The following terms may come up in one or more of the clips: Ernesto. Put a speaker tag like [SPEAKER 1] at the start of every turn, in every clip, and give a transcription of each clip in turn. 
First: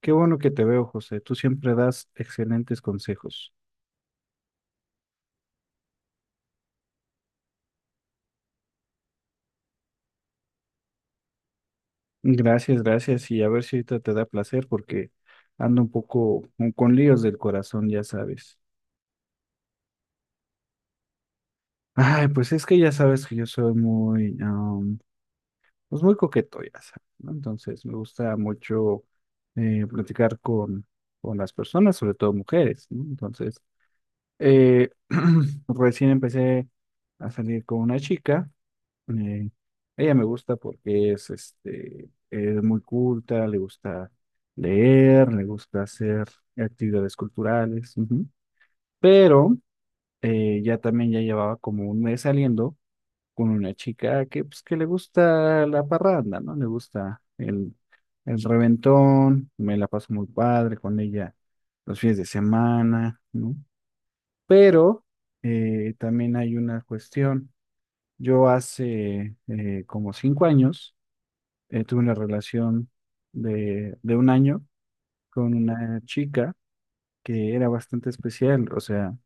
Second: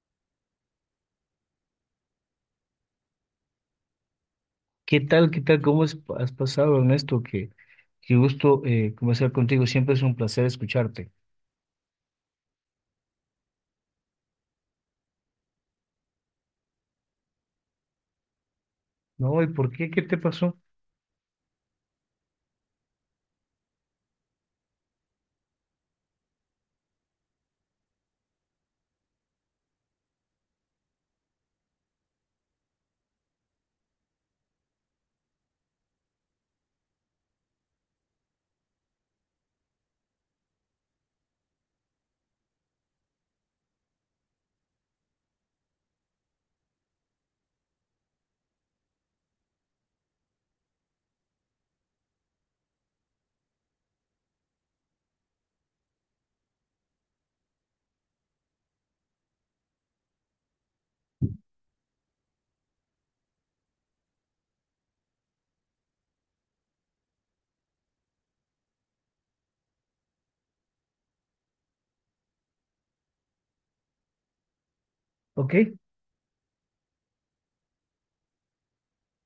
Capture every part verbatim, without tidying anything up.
[SPEAKER 1] Qué bueno que te veo, José. Tú siempre das excelentes consejos.
[SPEAKER 2] ¿Qué tal? ¿Qué tal? ¿Cómo has has pasado, Ernesto? Qué, qué gusto eh, conversar contigo. Siempre es un placer escucharte.
[SPEAKER 1] Gracias, gracias. Y a ver si ahorita te da placer porque ando un poco con, con líos del corazón, ya sabes.
[SPEAKER 2] No, ¿y por qué? ¿Qué te pasó?
[SPEAKER 1] Ay, pues es que ya sabes que yo soy muy, am, pues muy coqueto, ya sabes, ¿no? Entonces me gusta mucho eh, platicar con, con las personas, sobre todo mujeres, ¿no? Entonces, eh, recién empecé a salir con una chica. Eh, Ella me gusta porque es, este, es muy culta, le gusta leer, le gusta hacer actividades culturales, ujú. Pero eh, ya también ya llevaba como un mes saliendo con una chica que, pues, que le gusta la parranda, ¿no? Le gusta el, el reventón, me la paso muy padre con ella los fines de semana, ¿no? Pero eh, también hay una cuestión. Yo hace eh, como cinco años, eh, tuve una relación de, de un año con
[SPEAKER 2] Ok,
[SPEAKER 1] una chica que era bastante especial, o sea,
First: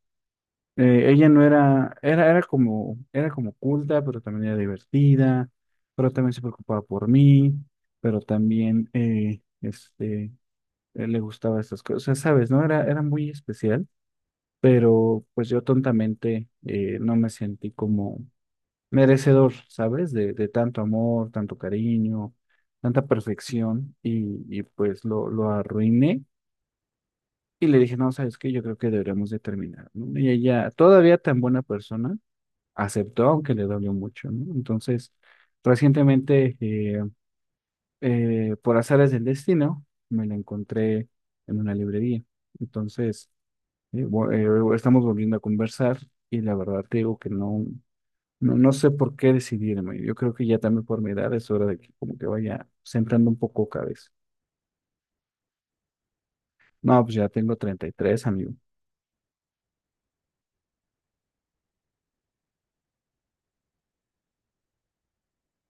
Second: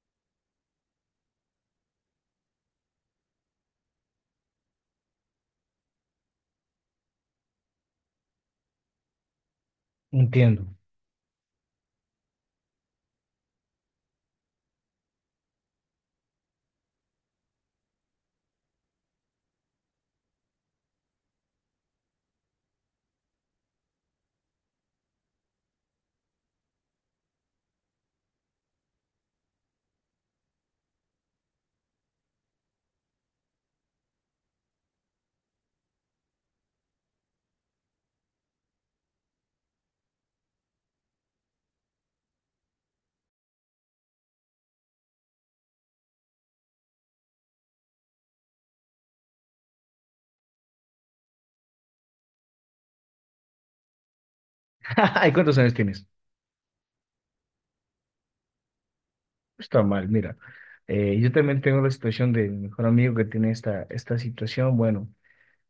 [SPEAKER 1] eh, ella no era, era, era como, era como culta, pero también era divertida, pero también se preocupaba por mí, pero también, eh, este,
[SPEAKER 2] entiendo.
[SPEAKER 1] eh, le gustaba estas cosas, ¿sabes? No, era, era muy especial, pero pues yo tontamente eh, no me sentí como merecedor, ¿sabes? De, de tanto amor, tanto cariño, tanta perfección y, y pues lo, lo arruiné y le dije, no, ¿sabes qué? Yo creo que deberíamos de terminar, ¿no? Y ella, todavía tan buena persona, aceptó, aunque le dolió mucho, ¿no? Entonces, recientemente, eh, eh, por azares del destino, me la encontré en una librería. Entonces, eh, vo- eh, estamos volviendo a conversar y la verdad te digo que no. No, no sé por qué decidirme. Yo creo que ya también por mi edad es hora de que como que vaya centrando un poco cabeza.
[SPEAKER 2] ¿Y cuántos años tienes?
[SPEAKER 1] No, pues ya tengo treinta y tres, amigo.
[SPEAKER 2] Está mal, mira. Eh, yo también tengo la situación de mi mejor amigo que tiene esta, esta situación. Bueno,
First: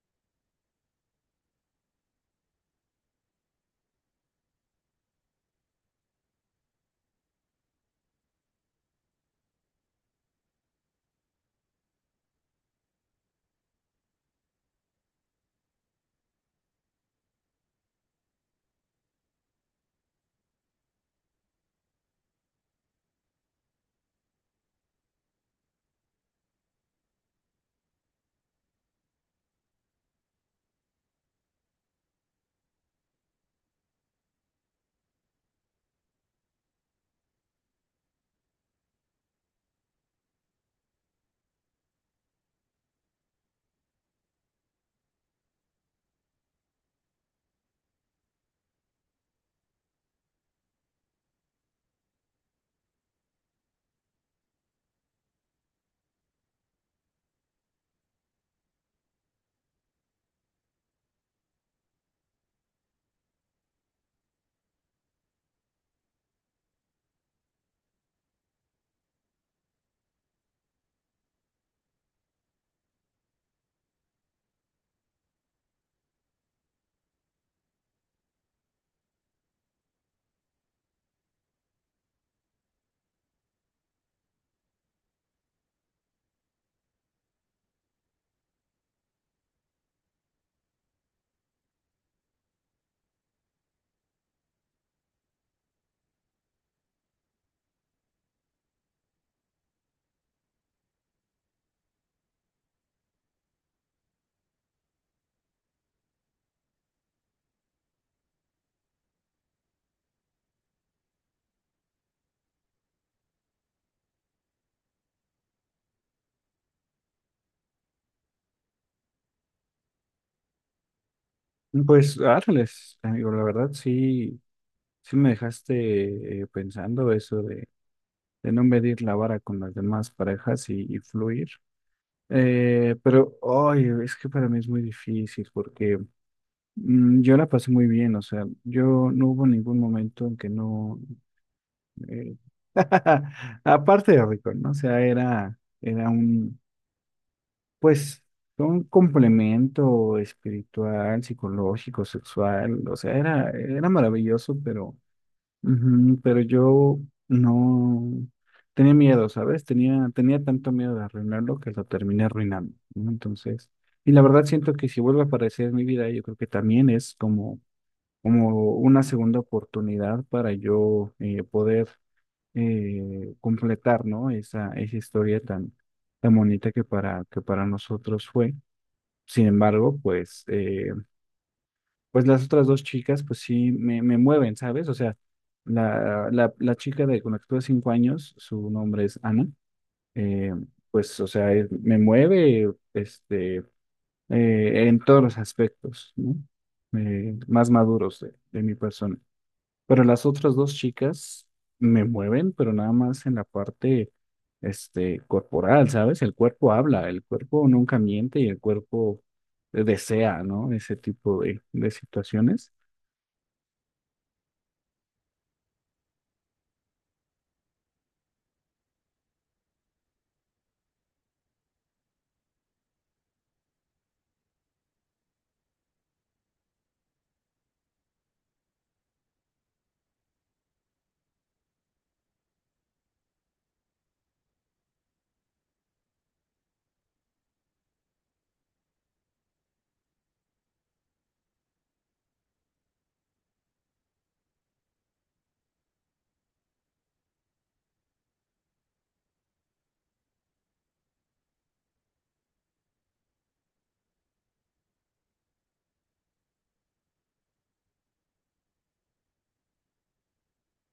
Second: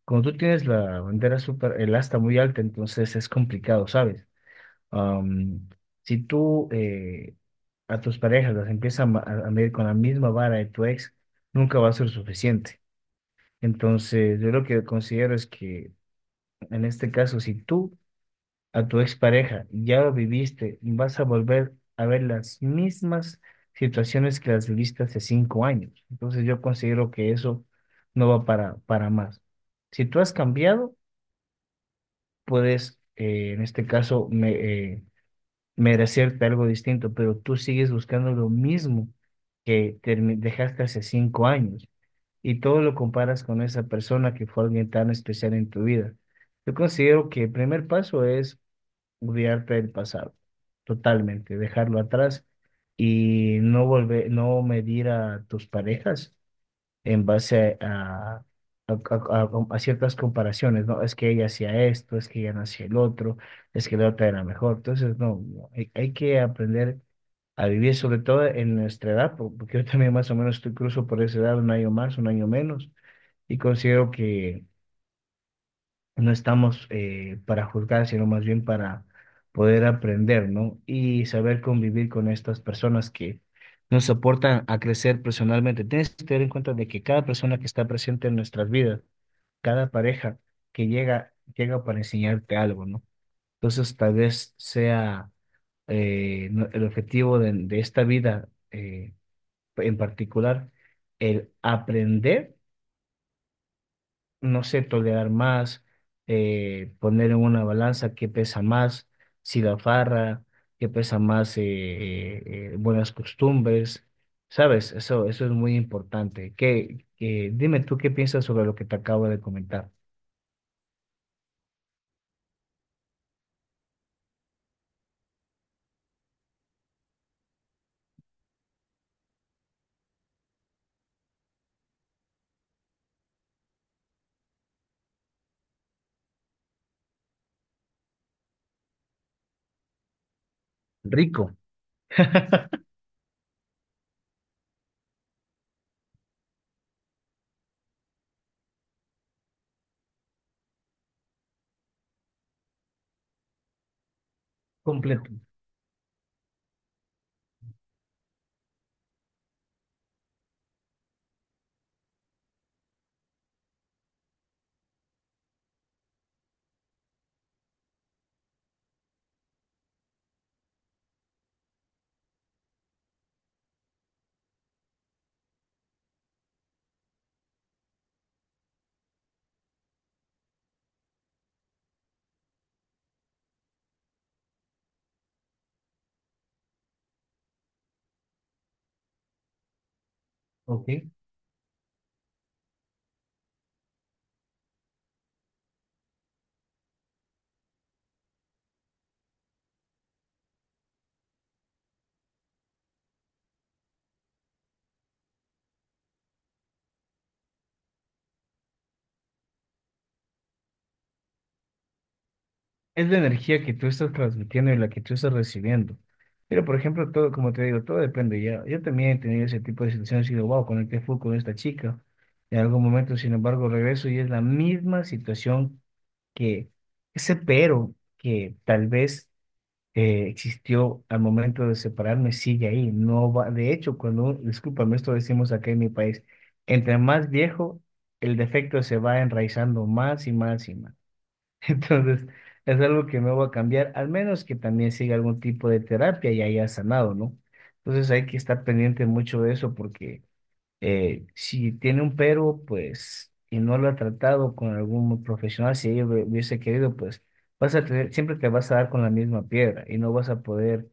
[SPEAKER 2] cuando tú tienes la bandera super, el asta muy alta, entonces es complicado, ¿sabes? Am, si tú eh, a tus parejas las empiezas a, ma- a a medir con la misma vara de tu ex, nunca va a ser suficiente. Entonces, yo lo que considero es que en este caso, si tú a tu expareja ya lo viviste, vas a volver a ver las mismas situaciones que las viviste hace cinco años. Entonces, yo considero que eso no va para, para más. Si tú has cambiado, puedes, eh, en este caso, me- eh, merecerte algo distinto, pero tú sigues buscando lo mismo que termi- dejaste hace cinco años. Y todo lo comparas con esa persona que fue alguien tan especial en tu vida. Yo considero que el primer paso es olvidarte del pasado, totalmente, dejarlo atrás y no volver, no medir a tus parejas en base a, a, a- a- a ciertas comparaciones, ¿no? Es que ella hacía esto, es que ella no hacía el otro, es que la otra era mejor. Entonces, no, no, hay, hay que aprender a vivir, sobre todo en nuestra edad, po- porque yo también más o menos estoy cruzo por esa edad, un año más, un año menos, y considero que no estamos eh, para juzgar, sino más bien para poder aprender, ¿no? Y saber convivir con estas personas que nos aportan a crecer personalmente. Tienes que tener en cuenta de que cada persona que está presente en nuestras vidas, cada pareja que llega, llega para enseñarte algo, ¿no? Entonces, tal vez sea eh, no- el objetivo de, de esta vida eh, en particular, el aprender, no sé, tolerar más, eh, poner en una balanza qué pesa más, si la farra, qué pesa más, eh, eh, eh, buenas costumbres, ¿sabes? Eso, eso es muy importante. ¿Qué, qué- dime tú qué piensas sobre lo que te acabo de comentar.
[SPEAKER 1] Pues árales, amigo, la verdad sí, sí me dejaste eh, pensando eso de, de no medir la vara con las demás parejas y, y fluir. Eh, pero, ay, es que para mí es muy difícil porque mm, yo la pasé muy bien, o sea, yo no hubo ningún momento en que no,
[SPEAKER 2] Rico,
[SPEAKER 1] eh, aparte de rico, ¿no? O sea, era, era un, pues, un complemento espiritual, psicológico, sexual, o sea, era, era maravilloso, pero,
[SPEAKER 2] completo,
[SPEAKER 1] ujú, pero yo no tenía miedo, ¿sabes? Tenía, tenía tanto miedo de arruinarlo que lo terminé arruinando, ¿no? Entonces, y la verdad siento que si vuelve a aparecer en mi vida, yo creo que también es como, como una segunda oportunidad para yo eh, poder eh, completar, ¿no? Esa, esa historia tan, tan bonita que para, que para nosotros fue. Sin embargo, pues, eh, pues las otras dos chicas, pues sí me, me mueven, ¿sabes? O sea, la, la, la chica de, con la que tuve cinco años, su nombre es Ana. eh,
[SPEAKER 2] ¿ok?
[SPEAKER 1] pues, o sea, eh, me mueve, este, eh, en todos los aspectos, ¿no? Eh, más maduros de de mi persona. Pero las otras dos chicas me mueven, pero nada más en la parte, este, corporal, ¿sabes? El cuerpo habla, el cuerpo nunca miente y el cuerpo desea, ¿no? Ese tipo de, de situaciones.
[SPEAKER 2] Es la energía que tú estás transmitiendo y la que tú estás recibiendo. Pero, por ejemplo, todo, como te digo, todo depende. Ya, yo también he tenido ese tipo de situaciones y digo, wow, conecté full con esta chica. En algún momento, sin embargo, regreso y es la misma situación que ese pero que tal vez eh, existió al momento de separarme sigue ahí. No va, de hecho, cuando, un- discúlpame, esto decimos acá en mi país, entre más viejo, el defecto se va enraizando más y más y más. Entonces, es algo que no va a cambiar, al menos que también siga algún tipo de terapia y haya sanado, ¿no? Entonces hay que estar pendiente mucho de eso porque, eh, si tiene un pero, pues, y no lo ha tratado con algún profesional, si ella hubie- hubiese querido, pues, vas a tener, siempre te vas a dar con la misma piedra y no vas a poder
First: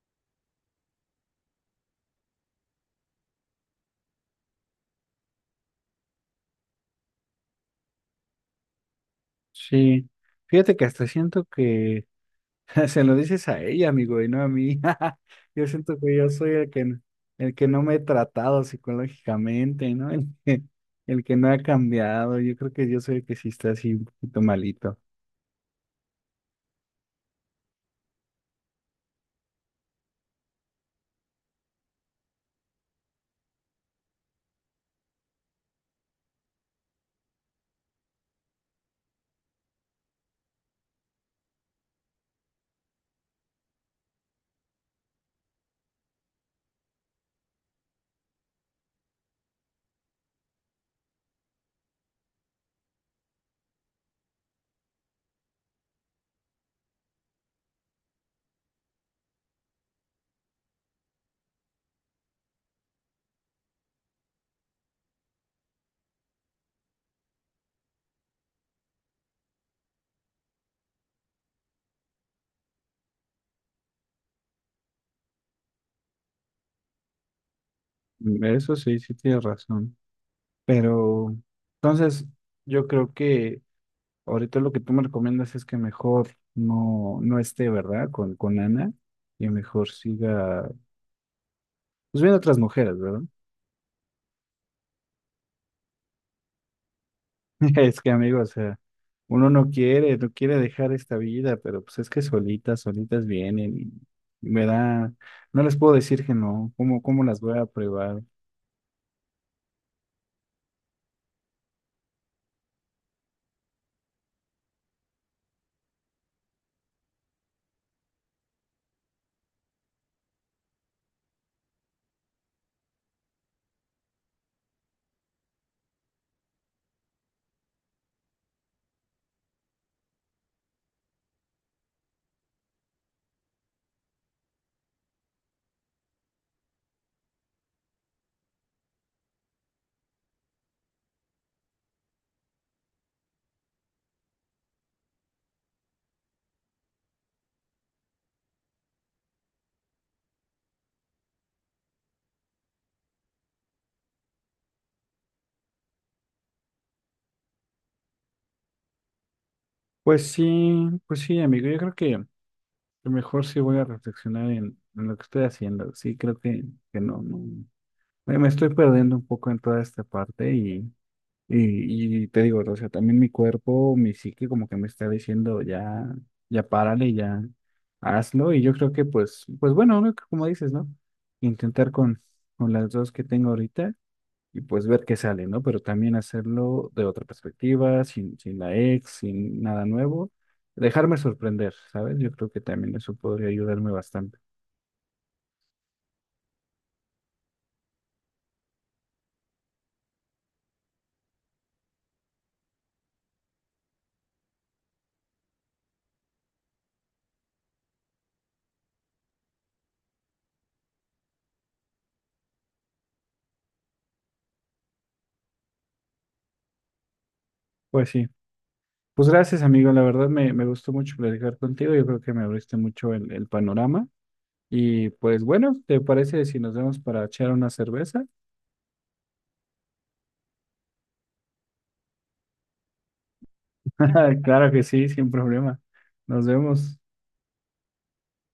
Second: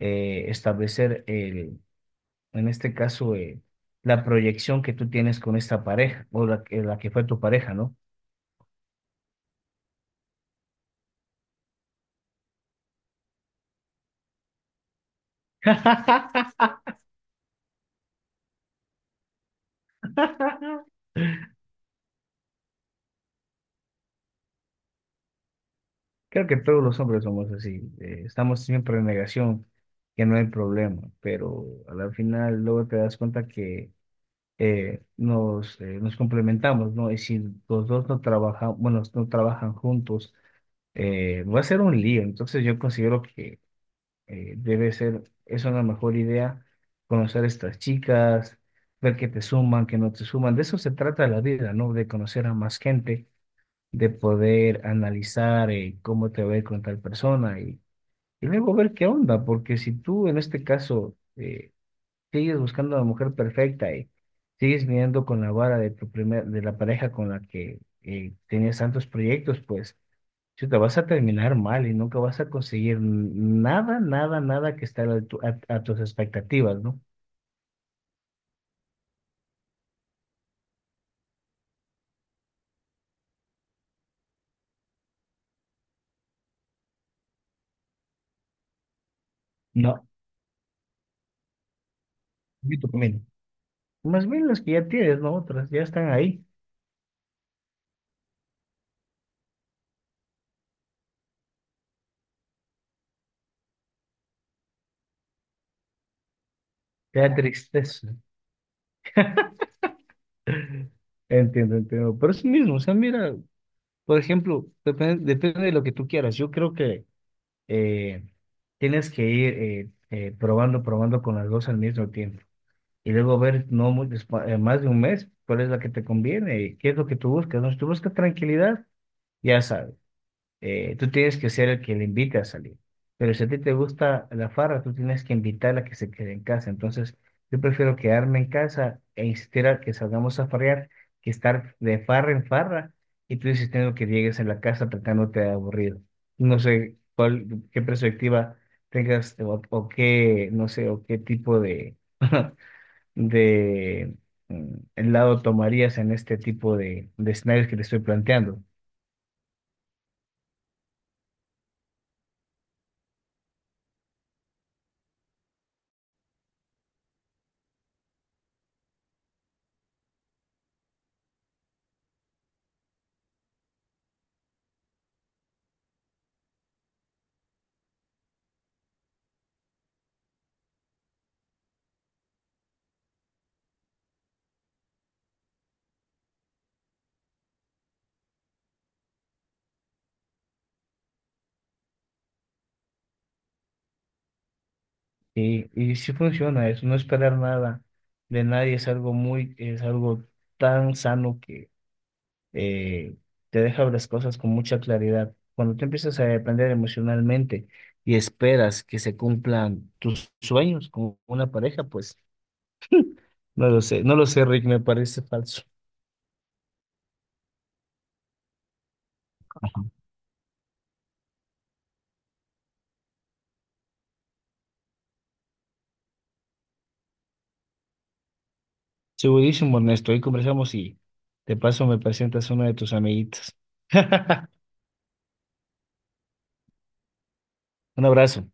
[SPEAKER 2] eh, establecer el, en este caso, eh, la proyección que tú tienes con esta pareja o la, que- la que fue tu pareja, ¿no?
[SPEAKER 1] Sí. Fíjate que hasta siento que se lo dices a ella, amigo, y no a mí. Yo siento que yo soy el que, el que no me he tratado psicológicamente, ¿no? El que, el que no ha cambiado. Yo creo que yo soy el que sí está así un poquito malito.
[SPEAKER 2] Creo que todos los hombres somos así, eh, estamos siempre en negación, que no hay problema, pero al final luego te das cuenta que eh, nos, eh, nos complementamos, ¿no? Y si los dos no trabajan, bueno, no trabajan juntos, eh, va a ser un lío. Entonces yo considero que eh, debe ser, es una mejor idea conocer a estas chicas, ver que te suman, que no te suman. De eso se trata la vida, ¿no? De conocer a más gente, de poder analizar eh, cómo te va a ir con tal persona y, y luego ver qué onda, porque si tú en este caso, eh, sigues buscando a la mujer perfecta y sigues mirando con la vara de tu primer, de la pareja con la que eh, tenías tantos proyectos, pues te vas a terminar mal y nunca vas a conseguir nada, nada, nada que esté a la altu- a- a tus expectativas, ¿no?
[SPEAKER 1] Mm, Eso sí, sí tienes razón. Pero entonces yo creo que ahorita lo que tú me recomiendas es que mejor no, no esté, ¿verdad? Con, con Ana y mejor
[SPEAKER 2] No,
[SPEAKER 1] siga, pues viendo otras
[SPEAKER 2] y tú
[SPEAKER 1] mujeres, ¿verdad?
[SPEAKER 2] también. Más bien las que ya tienes, ¿no? Otras ya están ahí.
[SPEAKER 1] Es que amigo, o sea, uno no quiere, no quiere dejar esta vida, pero pues es que solitas, solitas vienen y me da, no les puedo decir que no, ¿cómo,
[SPEAKER 2] Te
[SPEAKER 1] cómo
[SPEAKER 2] da
[SPEAKER 1] las voy a
[SPEAKER 2] tristeza.
[SPEAKER 1] probar?
[SPEAKER 2] Entiendo, entiendo. Pero es lo mismo, o sea, mira, por ejemplo, depende, depende de lo que tú quieras. Yo creo que eh, tienes que ir eh, eh, probando, probando con las dos al mismo tiempo. Y luego ver, no muy despa- eh, más de un mes, cuál es la que te conviene, y qué es lo que tú buscas, ¿no? Si tú buscas tranquilidad, ya sabes, eh, tú tienes que ser el que le invite a salir. Pero si a ti te gusta la farra, tú tienes que invitarla a que se quede en casa. Entonces, yo prefiero quedarme en casa e insistir a que salgamos a farrear que estar de farra en farra y tú insistiendo que llegues en la casa tratándote de aburrido. No sé cuál, qué perspectiva tengas o, o qué, no sé, o qué tipo de, de mm, lado tomarías en este tipo de, de escenarios que te estoy planteando.
[SPEAKER 1] Pues sí, pues sí, amigo, yo creo que, lo mejor sí voy a reflexionar en, en lo que estoy haciendo. Sí, creo que, que no, no. Me me estoy perdiendo un poco en toda esta parte y, y, y te digo, o sea, también mi cuerpo, mi psique como que me está diciendo ya, ya párale, ya hazlo. Y yo creo que pues, pues bueno, ¿no? Como dices, ¿no? Intentar con, con las dos que tengo ahorita y pues ver qué sale, ¿no? Pero también hacerlo de otra perspectiva, sin, sin la ex, sin nada nuevo. Dejarme sorprender, ¿sabes? Yo creo que también eso podría ayudarme bastante.
[SPEAKER 2] Y, y sí funciona, es no esperar nada de nadie, es algo muy, es algo tan sano que eh, te deja ver las cosas con mucha claridad. Cuando tú empiezas a depender emocionalmente y esperas que se cumplan tus sueños con una pareja, pues no lo sé, no lo sé, Rick, me parece falso.
[SPEAKER 1] Pues sí. Pues gracias,
[SPEAKER 2] Ajá.
[SPEAKER 1] amigo. La verdad me, me gustó mucho platicar contigo. Yo creo que me abriste mucho el, el panorama. Y pues bueno, ¿te parece si nos vemos para echar una cerveza?
[SPEAKER 2] Segurísimo, Ernesto, hoy conversamos y de paso me presentas a una de tus amiguitas.
[SPEAKER 1] Claro que sí, sin problema. Nos vemos.
[SPEAKER 2] Un abrazo.